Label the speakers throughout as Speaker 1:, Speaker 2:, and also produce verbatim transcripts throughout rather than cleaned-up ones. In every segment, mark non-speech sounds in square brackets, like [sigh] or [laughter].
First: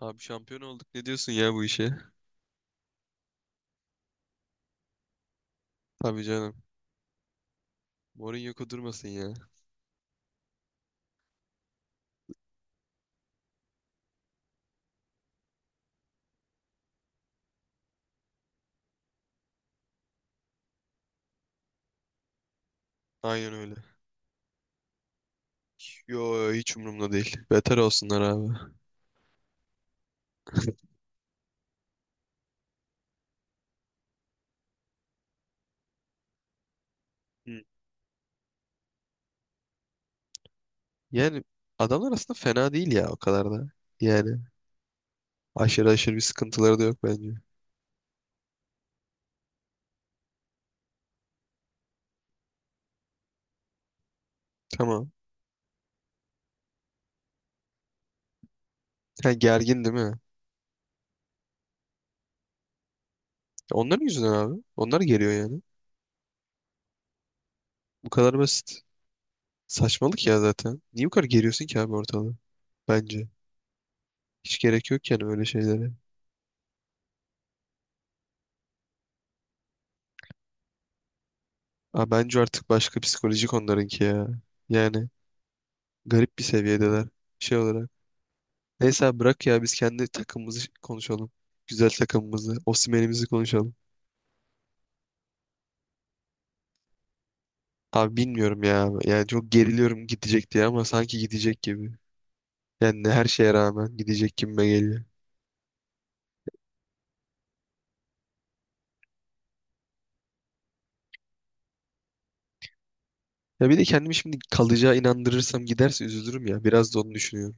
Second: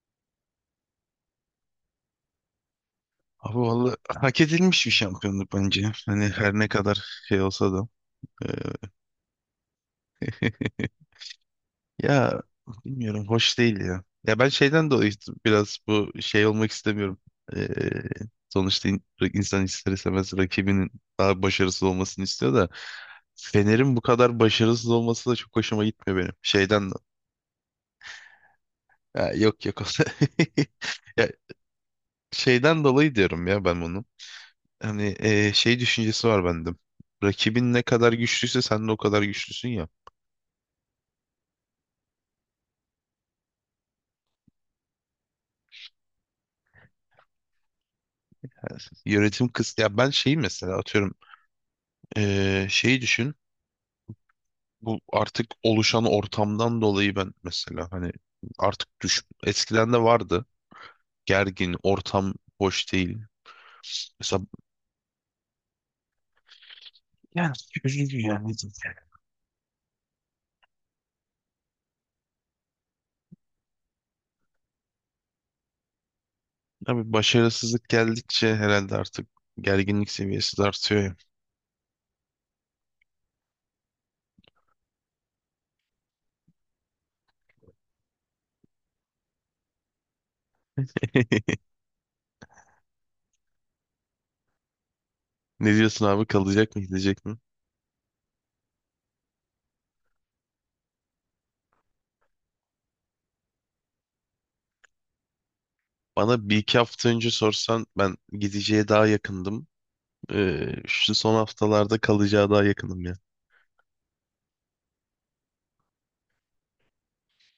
Speaker 1: Abi şampiyon olduk. Ne diyorsun ya bu işe?
Speaker 2: Abi vallahi hak edilmiş bir şampiyonluk bence.
Speaker 1: Tabii
Speaker 2: Hani her
Speaker 1: canım.
Speaker 2: ne kadar şey olsa da. Ee,
Speaker 1: Mourinho kudurmasın ya.
Speaker 2: [laughs] ya bilmiyorum hoş değil ya. Ya ben şeyden dolayı işte biraz bu şey olmak istemiyorum. Ee, sonuçta in- insan ister istemez rakibinin daha başarısız olmasını istiyor da
Speaker 1: Aynen öyle.
Speaker 2: Fener'in bu kadar başarısız olması da çok hoşuma gitmiyor benim.
Speaker 1: Yo hiç
Speaker 2: Şeyden do-
Speaker 1: umurumda değil. Beter olsunlar abi.
Speaker 2: ya yok yok. [laughs] Ya şeyden dolayı diyorum ya ben bunu. Hani eee, şey düşüncesi var bende.
Speaker 1: Hı.
Speaker 2: Rakibin ne kadar güçlüyse sen de o kadar güçlüsün ya.
Speaker 1: Yani adamlar aslında fena değil ya o kadar da. Yani aşırı aşırı bir sıkıntıları da yok bence.
Speaker 2: Yönetim kıs ya ben şeyi mesela atıyorum eee şeyi düşün. Bu
Speaker 1: Tamam.
Speaker 2: artık oluşan ortamdan dolayı ben mesela hani artık düş
Speaker 1: Ha, gergin
Speaker 2: eskiden
Speaker 1: değil
Speaker 2: de
Speaker 1: mi?
Speaker 2: vardı. Gergin, ortam hoş değil.
Speaker 1: Onların yüzünden
Speaker 2: Mesela
Speaker 1: abi. Onlar geriyor yani.
Speaker 2: yani
Speaker 1: Bu
Speaker 2: üzücü
Speaker 1: kadar
Speaker 2: yani.
Speaker 1: basit. Saçmalık ya zaten. Niye bu kadar geriyorsun ki abi ortalığı? Bence. Hiç gerek yok yani öyle şeylere.
Speaker 2: Tabii başarısızlık geldikçe herhalde artık gerginlik seviyesi de artıyor ya.
Speaker 1: Aa, bence artık başka psikolojik onlarınki ya. Yani garip bir seviyedeler şey olarak. Neyse abi bırak ya biz kendi takımımızı konuşalım.
Speaker 2: [laughs]
Speaker 1: Güzel takımımızı, Osimhen'imizi konuşalım.
Speaker 2: Ne diyorsun abi kalacak mı gidecek mi?
Speaker 1: Abi bilmiyorum ya. Yani çok geriliyorum gidecek diye ama sanki gidecek gibi. Yani her şeye rağmen gidecek gibime geliyor.
Speaker 2: Bana bir iki hafta önce sorsan ben gideceğe daha yakındım. Ee, şu son haftalarda kalacağı daha yakınım ya.
Speaker 1: Ya bir de kendimi şimdi kalacağı inandırırsam giderse üzülürüm ya. Biraz da onu düşünüyorum.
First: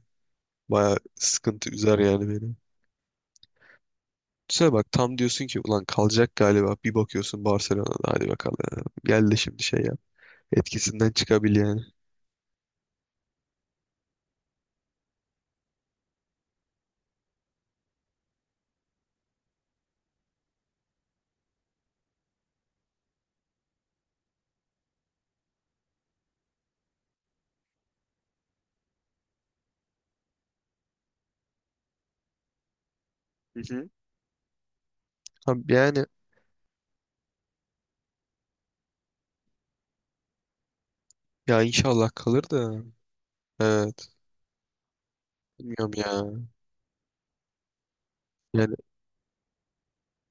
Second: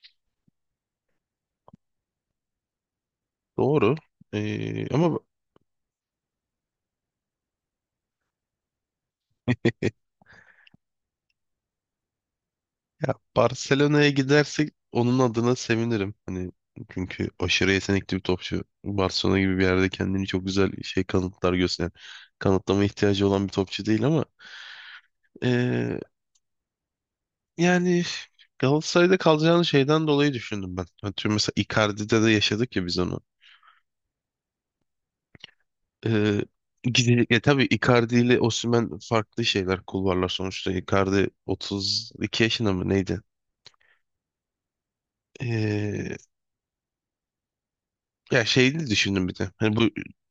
Speaker 1: Baya sıkıntı üzer yani beni.
Speaker 2: Doğru.
Speaker 1: Düşünsene
Speaker 2: Ee,
Speaker 1: bak tam
Speaker 2: ama
Speaker 1: diyorsun ki ulan kalacak galiba. Bir bakıyorsun Barcelona'da hadi bakalım. Gel de şimdi şey yap. Etkisinden çıkabil yani.
Speaker 2: ya Barcelona'ya gidersek onun adına sevinirim. Hani çünkü aşırı yetenekli bir topçu. Barcelona gibi bir yerde kendini çok güzel şey kanıtlar gösteren. Kanıtlama ihtiyacı olan bir topçu değil ama ee, yani Galatasaray'da kalacağını şeyden dolayı düşündüm ben. Hani tüm mesela Icardi'de de yaşadık ya biz onu.
Speaker 1: Hı hı. Abi yani
Speaker 2: Ee, gide- ya tabii Icardi ile Osimhen farklı şeyler kulvarlar sonuçta. Icardi
Speaker 1: ya inşallah kalır
Speaker 2: otuz iki yaşında
Speaker 1: da.
Speaker 2: mı neydi?
Speaker 1: Evet. Bilmiyorum
Speaker 2: Ee,
Speaker 1: ya.
Speaker 2: ya
Speaker 1: Yani.
Speaker 2: şeyini düşündüm bir de. Hani bu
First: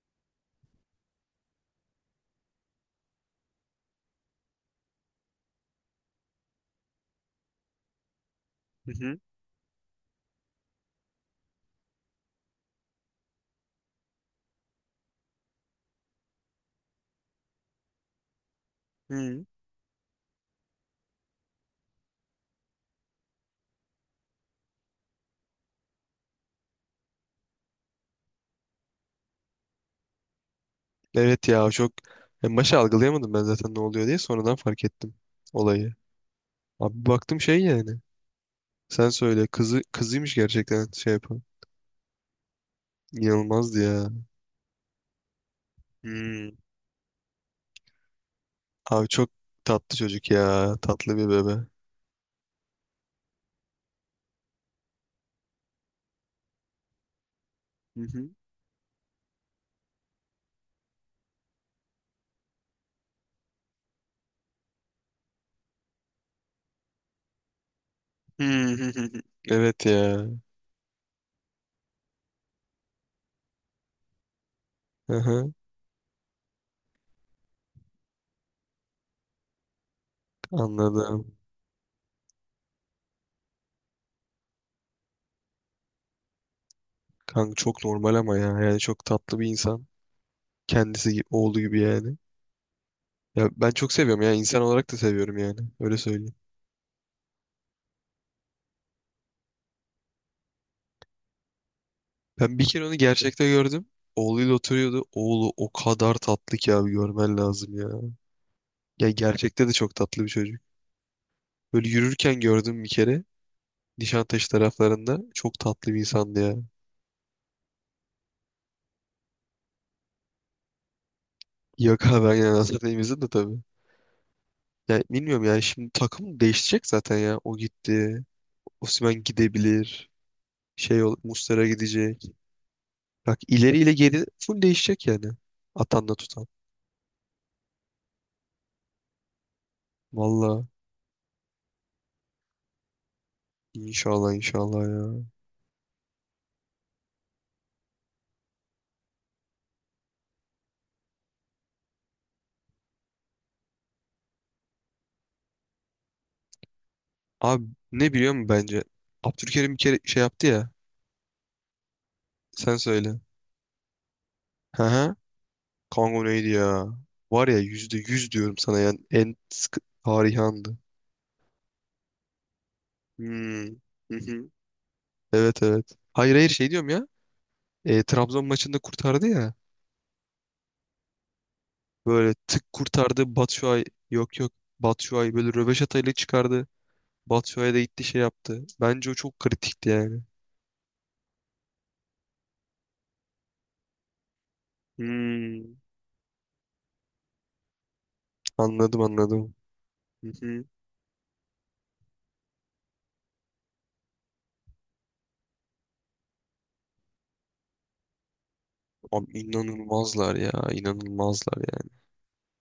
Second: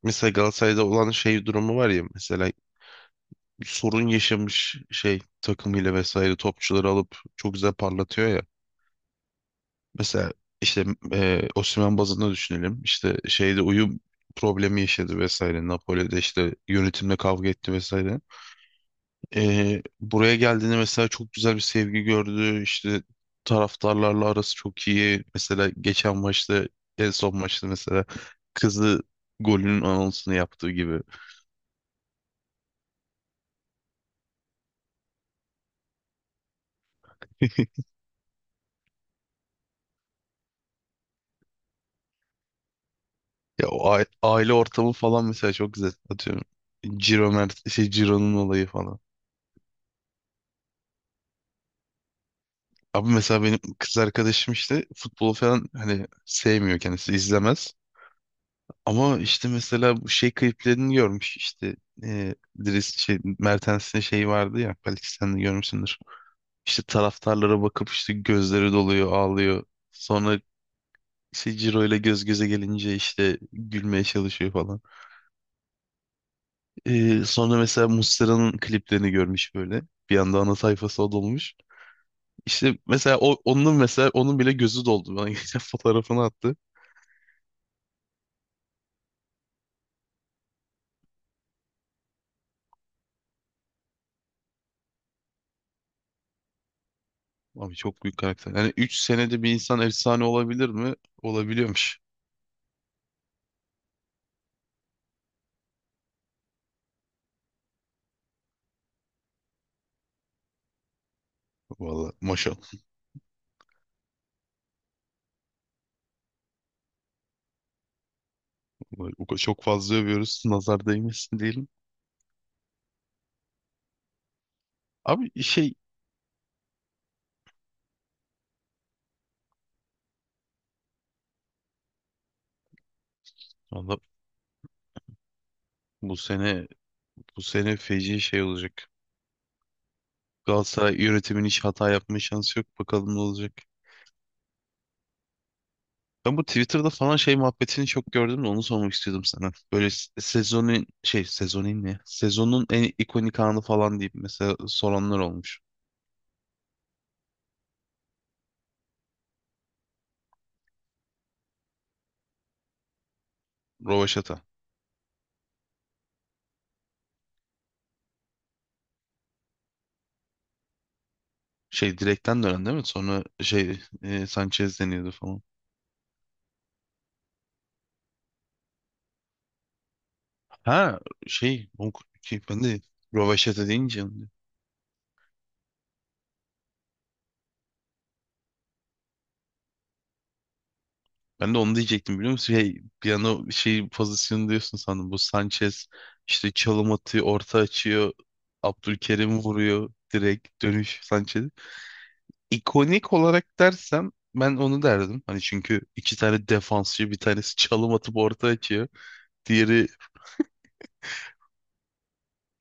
Speaker 2: mesela Galatasaray'da olan şey durumu var ya mesela bir sorun yaşamış şey takımıyla vesaire topçuları alıp çok güzel parlatıyor ya.
Speaker 1: Hı hı.
Speaker 2: Mesela işte e, Osimhen bazında düşünelim. İşte şeyde uyum problemi yaşadı vesaire. Napoli'de işte yönetimle kavga etti vesaire.
Speaker 1: Hı.
Speaker 2: Ee, buraya geldiğinde mesela çok güzel bir sevgi gördü. İşte taraftarlarla arası çok iyi. Mesela geçen maçta en son maçta mesela kızı golünün anonsunu yaptığı gibi.
Speaker 1: Evet ya çok. En başta algılayamadım ben zaten ne oluyor diye sonradan fark ettim olayı. Abi baktım şey
Speaker 2: [laughs]
Speaker 1: yani. Sen söyle kızı kızıymış gerçekten şey yapan.
Speaker 2: Ya
Speaker 1: İnanılmazdı
Speaker 2: o ai-
Speaker 1: ya.
Speaker 2: aile ortamı falan mesela çok güzel. Atıyorum
Speaker 1: Hmm.
Speaker 2: Ciro Mert şey Ciro'nun olayı falan.
Speaker 1: Abi çok tatlı çocuk ya. Tatlı bir bebe.
Speaker 2: Abi mesela benim kız arkadaşım işte futbolu falan hani sevmiyor kendisi izlemez.
Speaker 1: Hı.
Speaker 2: Ama işte mesela bu şey kliplerini görmüş işte e, Dries şey Mertens'in şeyi vardı ya belki sen de görmüşsündür. İşte taraftarlara bakıp işte
Speaker 1: Hı.
Speaker 2: gözleri doluyor
Speaker 1: [laughs]
Speaker 2: ağlıyor.
Speaker 1: Evet ya.
Speaker 2: Sonra işte Ciro ile göz göze gelince işte gülmeye çalışıyor falan.
Speaker 1: Hı hı.
Speaker 2: E, sonra mesela Muslera'nın kliplerini görmüş böyle. Bir anda ana sayfası o
Speaker 1: Anladım.
Speaker 2: dolmuş. İşte mesela o, onun mesela onun bile gözü doldu. Bana [laughs] geçen fotoğrafını attı.
Speaker 1: Kanka çok normal ama ya. Yani çok tatlı bir insan. Kendisi gibi, oğlu gibi yani. Ya ben çok seviyorum ya. İnsan olarak da seviyorum yani. Öyle söyleyeyim.
Speaker 2: Abi çok büyük karakter. Yani üç senede bir insan efsane olabilir mi? Olabiliyormuş.
Speaker 1: Ben bir kere onu gerçekte gördüm. Oğluyla oturuyordu. Oğlu o kadar tatlı ki abi görmen lazım ya. Ya gerçekte de çok tatlı bir çocuk. Böyle
Speaker 2: Valla
Speaker 1: yürürken
Speaker 2: maşallah.
Speaker 1: gördüm bir kere. Nişantaşı taraflarında. Çok tatlı bir insandı ya.
Speaker 2: Vallahi o kadar çok fazla övüyoruz. [laughs] Nazar değmesin diyelim.
Speaker 1: Yok abi ben yani Hasan'ı de tabii. Ya
Speaker 2: Abi
Speaker 1: bilmiyorum yani
Speaker 2: şey
Speaker 1: şimdi takım değişecek zaten ya. O gitti. Osimhen gidebilir. Şey ol, Muslera gidecek. Bak ileriyle
Speaker 2: valla
Speaker 1: geri full değişecek yani. Atanla
Speaker 2: bu
Speaker 1: tutan.
Speaker 2: sene bu sene feci şey olacak.
Speaker 1: Valla.
Speaker 2: Galatasaray yönetimin hiç hata yapma şansı yok. Bakalım ne olacak.
Speaker 1: İnşallah inşallah ya.
Speaker 2: Ben bu Twitter'da falan şey muhabbetini çok gördüm de onu sormak istiyordum sana. Böyle se- sezonun şey sezonun ne? Sezonun en ikonik anı falan deyip mesela soranlar olmuş.
Speaker 1: Abi ne biliyor musun bence? Abdülkerim bir kere şey yaptı ya. Sen söyle.
Speaker 2: Rovaşata.
Speaker 1: Hı hı. Kango neydi ya? Var ya yüzde yüz diyorum sana yani en sıkı tarihi andı.
Speaker 2: Şey direkten dönen değil mi? Sonra
Speaker 1: Hmm.
Speaker 2: şey
Speaker 1: Hı
Speaker 2: e,
Speaker 1: hı.
Speaker 2: Sanchez deniyordu falan.
Speaker 1: Evet evet. Hayır hayır şey diyorum ya. E, Trabzon maçında kurtardı ya.
Speaker 2: Ha şey on-
Speaker 1: Böyle
Speaker 2: ki ben
Speaker 1: tık
Speaker 2: de
Speaker 1: kurtardı
Speaker 2: Rovaşata
Speaker 1: Batshuayi.
Speaker 2: deyince onu-
Speaker 1: Yok yok. Batshuayi böyle röveşatayla çıkardı. Batshuayi de gitti şey yaptı. Bence o çok kritikti yani.
Speaker 2: ben de onu diyecektim biliyor musun? Şey, bir an o şey pozisyonu diyorsun sandım. Bu
Speaker 1: Hmm.
Speaker 2: Sanchez işte çalım atıyor, orta açıyor.
Speaker 1: Anladım
Speaker 2: Abdülkerim
Speaker 1: anladım.
Speaker 2: vuruyor
Speaker 1: Hı
Speaker 2: direkt
Speaker 1: hı.
Speaker 2: dönüş Sanchez. İkonik olarak dersem ben onu derdim. Hani çünkü iki tane defansçı bir tanesi çalım atıp orta açıyor.
Speaker 1: Abi
Speaker 2: Diğeri
Speaker 1: inanılmazlar ya. İnanılmazlar yani.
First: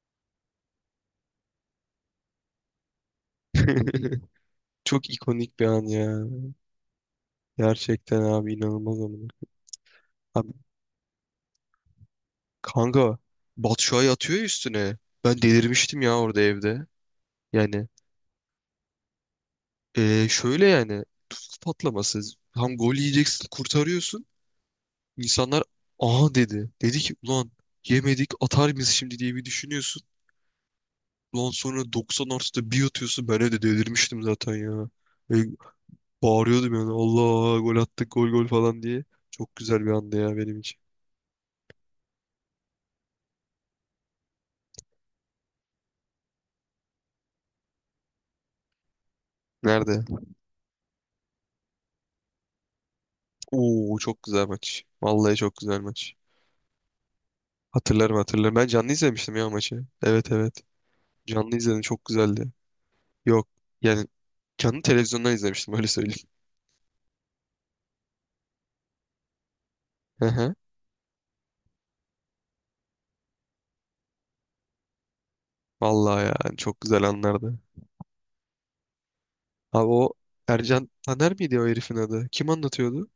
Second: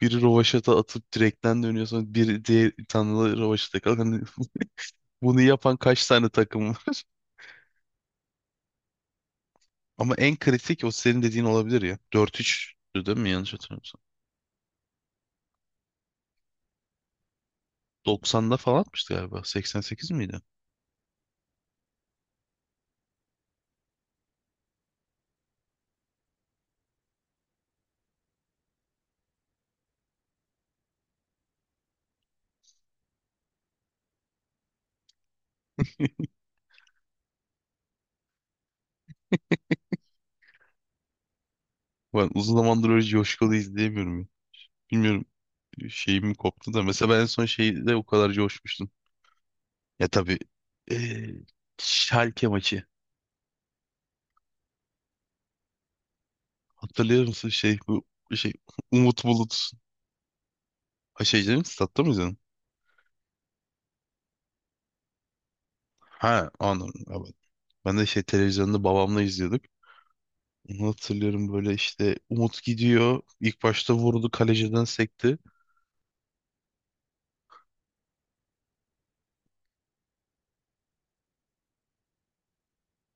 Speaker 2: biri rovaşata atıp direkten dönüyor sonra biri diğer tanrılı rovaşata kalıyor.
Speaker 1: [laughs] Çok
Speaker 2: Bunu
Speaker 1: ikonik bir
Speaker 2: yapan
Speaker 1: an
Speaker 2: kaç
Speaker 1: ya.
Speaker 2: tane takım var? [laughs]
Speaker 1: Gerçekten abi inanılmaz amına.
Speaker 2: Ama en
Speaker 1: Abi
Speaker 2: kritik o senin dediğin olabilir ya. Dört 3tü
Speaker 1: kanka
Speaker 2: değil mi? Yanlış
Speaker 1: Batu
Speaker 2: hatırlamıyorsam.
Speaker 1: Şua'yı atıyor ya üstüne. Ben delirmiştim ya orada evde. Yani
Speaker 2: doksanda falan atmıştı galiba. seksen sekiz
Speaker 1: eee,
Speaker 2: miydi?
Speaker 1: şöyle yani tuz patlaması. Tam gol yiyeceksin kurtarıyorsun. İnsanlar aha dedi. Dedi ki ulan yemedik atar mıyız şimdi diye bir düşünüyorsun. Ulan sonra doksan artıda bir atıyorsun. Ben evde delirmiştim zaten ya. E, bağırıyordum yani Allah gol attık gol gol falan diye. Çok güzel bir andı ya benim için.
Speaker 2: Ben uzun zamandır öyle coşkulu izleyemiyorum ya. Bilmiyorum şeyim koptu da. Mesela ben en son şeyde o kadar coşmuştum.
Speaker 1: Nerede?
Speaker 2: Ya tabii eee Schalke maçı.
Speaker 1: Oo çok güzel maç. Vallahi çok güzel maç.
Speaker 2: Hatırlıyor musun şey bu
Speaker 1: Hatırlarım
Speaker 2: şey
Speaker 1: hatırlarım. Ben canlı
Speaker 2: [laughs] Umut
Speaker 1: izlemiştim ya
Speaker 2: Bulut.
Speaker 1: maçı. Evet evet.
Speaker 2: Ha şey
Speaker 1: Canlı
Speaker 2: değil mi?
Speaker 1: izledim
Speaker 2: Statta
Speaker 1: çok
Speaker 2: mı izledin?
Speaker 1: güzeldi. Yok yani canlı televizyondan izlemiştim öyle söyleyeyim.
Speaker 2: Ha anladım. Evet. Ben de şey televizyonda babamla izliyorduk.
Speaker 1: [laughs] Hı hı.
Speaker 2: Onu hatırlıyorum böyle işte Umut gidiyor. İlk başta vurdu kaleciden sekti.
Speaker 1: Vallahi ya çok güzel anlardı. Abi o Ercan Taner miydi o herifin adı? Kim anlatıyordu?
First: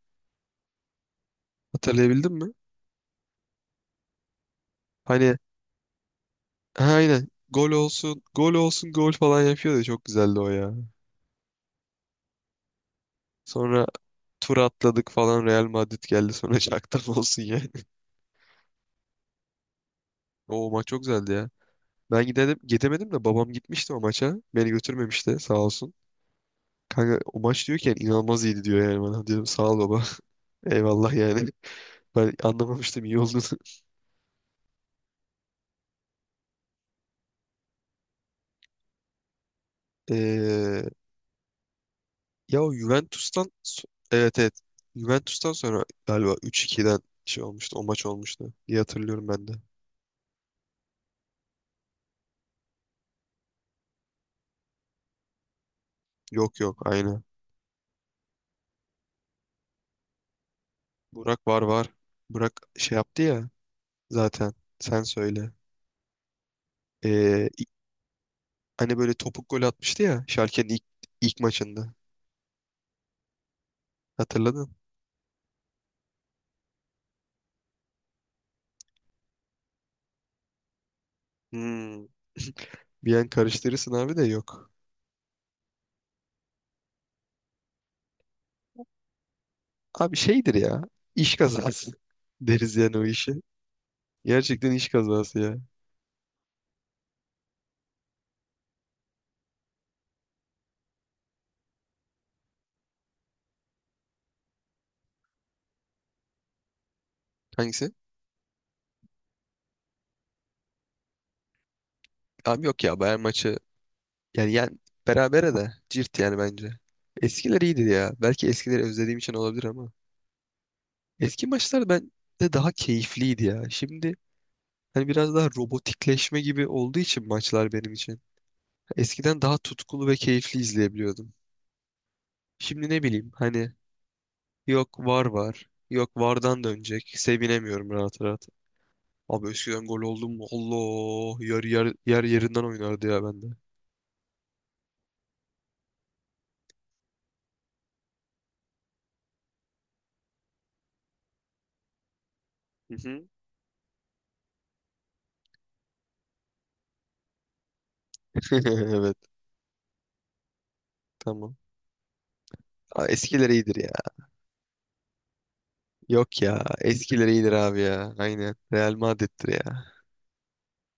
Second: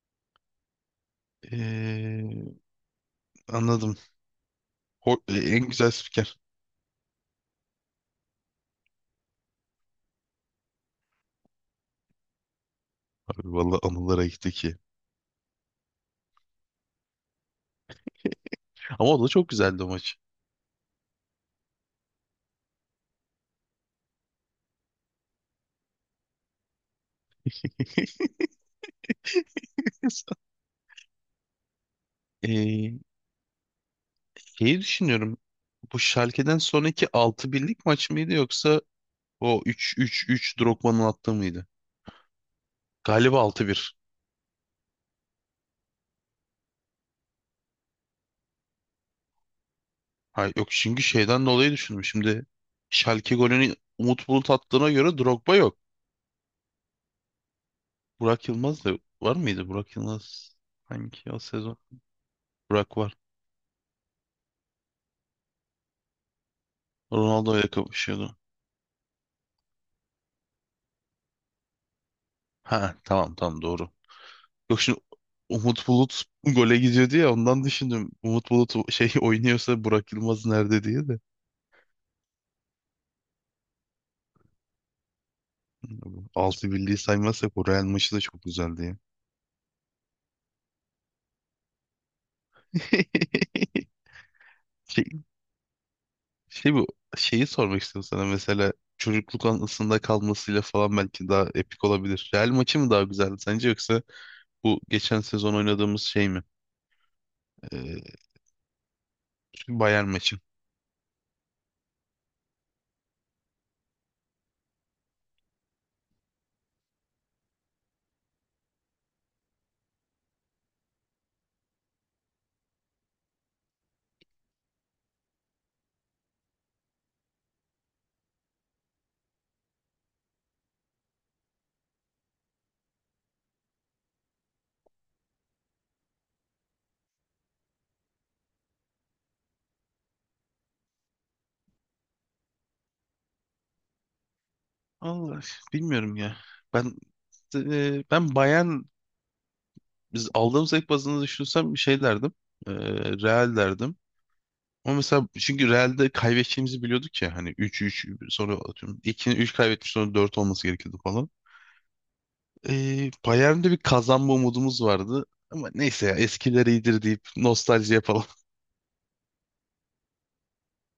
Speaker 1: Hatırlayabildin
Speaker 2: Ee,
Speaker 1: mi?
Speaker 2: anladım. Ho-
Speaker 1: Hani
Speaker 2: e, en güzel spiker.
Speaker 1: ha, aynen gol olsun gol olsun gol falan yapıyordu. Çok güzeldi o ya.
Speaker 2: Abi valla
Speaker 1: Sonra
Speaker 2: anılara gitti
Speaker 1: tur
Speaker 2: ki.
Speaker 1: atladık falan Real Madrid geldi sonra [laughs] şaktan olsun ya.
Speaker 2: Ama o da çok güzeldi o maç.
Speaker 1: O maç çok güzeldi ya. Ben gidelim, gidemedim de babam gitmişti o maça. Beni götürmemişti sağ olsun. Kanka o maç diyorken inanılmaz iyiydi diyor yani bana. Diyorum sağ ol baba.
Speaker 2: [laughs]
Speaker 1: [laughs] Eyvallah yani. Ben
Speaker 2: Ee,
Speaker 1: anlamamıştım iyi olduğunu. [laughs]
Speaker 2: şeyi düşünüyorum. Bu Schalke'den sonraki altı birlik maç mıydı yoksa o üç üç üç
Speaker 1: Ee,
Speaker 2: Drogba'nın attığı mıydı?
Speaker 1: ya o
Speaker 2: Galiba
Speaker 1: Juventus'tan
Speaker 2: altı
Speaker 1: so-
Speaker 2: bir.
Speaker 1: evet evet. Juventus'tan sonra galiba üç iki'den şey olmuştu. O maç olmuştu, diye hatırlıyorum ben de.
Speaker 2: Hayır, yok çünkü şeyden dolayı düşündüm. Şimdi Schalke golünü Umut Bulut attığına göre Drogba yok.
Speaker 1: Yok yok aynı.
Speaker 2: Burak Yılmaz da var mıydı? Burak Yılmaz hangi o
Speaker 1: Burak var
Speaker 2: sezon?
Speaker 1: var. Burak şey
Speaker 2: Burak var.
Speaker 1: yaptı ya zaten. Sen söyle. Ee,
Speaker 2: Ronaldo ile kapışıyordu.
Speaker 1: Hani böyle topuk gol atmıştı ya Schalke'nin ilk, ilk maçında.
Speaker 2: Ha tamam tamam doğru.
Speaker 1: Hatırladın?
Speaker 2: Yok şimdi Umut Bulut [laughs] gole gidiyordu ya ondan düşündüm. Umut Bulut o- şey [laughs] oynuyorsa Burak Yılmaz nerede diye de.
Speaker 1: Hmm. Bir an karıştırırsın abi de yok.
Speaker 2: Altı birliği saymazsak o Real maçı da çok güzeldi ya.
Speaker 1: Abi şeydir ya. İş kazası [laughs] deriz yani o işi.
Speaker 2: [laughs]
Speaker 1: Gerçekten iş
Speaker 2: Şey,
Speaker 1: kazası ya.
Speaker 2: şey bu şeyi sormak istiyorum sana mesela çocukluk anısında kalmasıyla falan belki daha epik olabilir. Real maçı mı daha güzeldi sence yoksa bu geçen sezon oynadığımız şey mi?
Speaker 1: Hangisi?
Speaker 2: Ee, Bayern maçı.
Speaker 1: Abi yok ya Bayern maçı yani, yani berabere de cirt yani bence. Eskiler iyiydi ya. Belki eskileri özlediğim için olabilir ama. Eski maçlar ben de daha keyifliydi ya. Şimdi hani biraz daha robotikleşme gibi olduğu için maçlar benim için. Eskiden daha tutkulu ve keyifli izleyebiliyordum. Şimdi ne bileyim hani yok var var. Yok vardan dönecek. Sevinemiyorum rahat rahat. Abi eskiden gol oldum mu? Allah yer, yer, yer yerinden oynardı ya bende.
Speaker 2: Allah bilmiyorum ya. Ben e, ben bayan biz aldığım zevk bazında düşünsem bir şey derdim. E,
Speaker 1: Hı hı.
Speaker 2: Real derdim. Ama mesela çünkü Real'de kaybedeceğimizi biliyorduk ya hani üç üç sonra atıyorum
Speaker 1: [laughs]
Speaker 2: iki
Speaker 1: Evet
Speaker 2: üç kaybetmiş sonra dört olması gerekiyordu falan.
Speaker 1: tamam. Aa,
Speaker 2: E,
Speaker 1: eskiler
Speaker 2: Bayern'de
Speaker 1: iyidir
Speaker 2: bir
Speaker 1: ya.
Speaker 2: kazanma umudumuz vardı. Ama neyse ya
Speaker 1: Yok ya
Speaker 2: eskiler iyidir deyip
Speaker 1: eskiler iyidir abi
Speaker 2: nostalji
Speaker 1: ya.
Speaker 2: yapalım.
Speaker 1: Aynen Real Madrid'dir ya.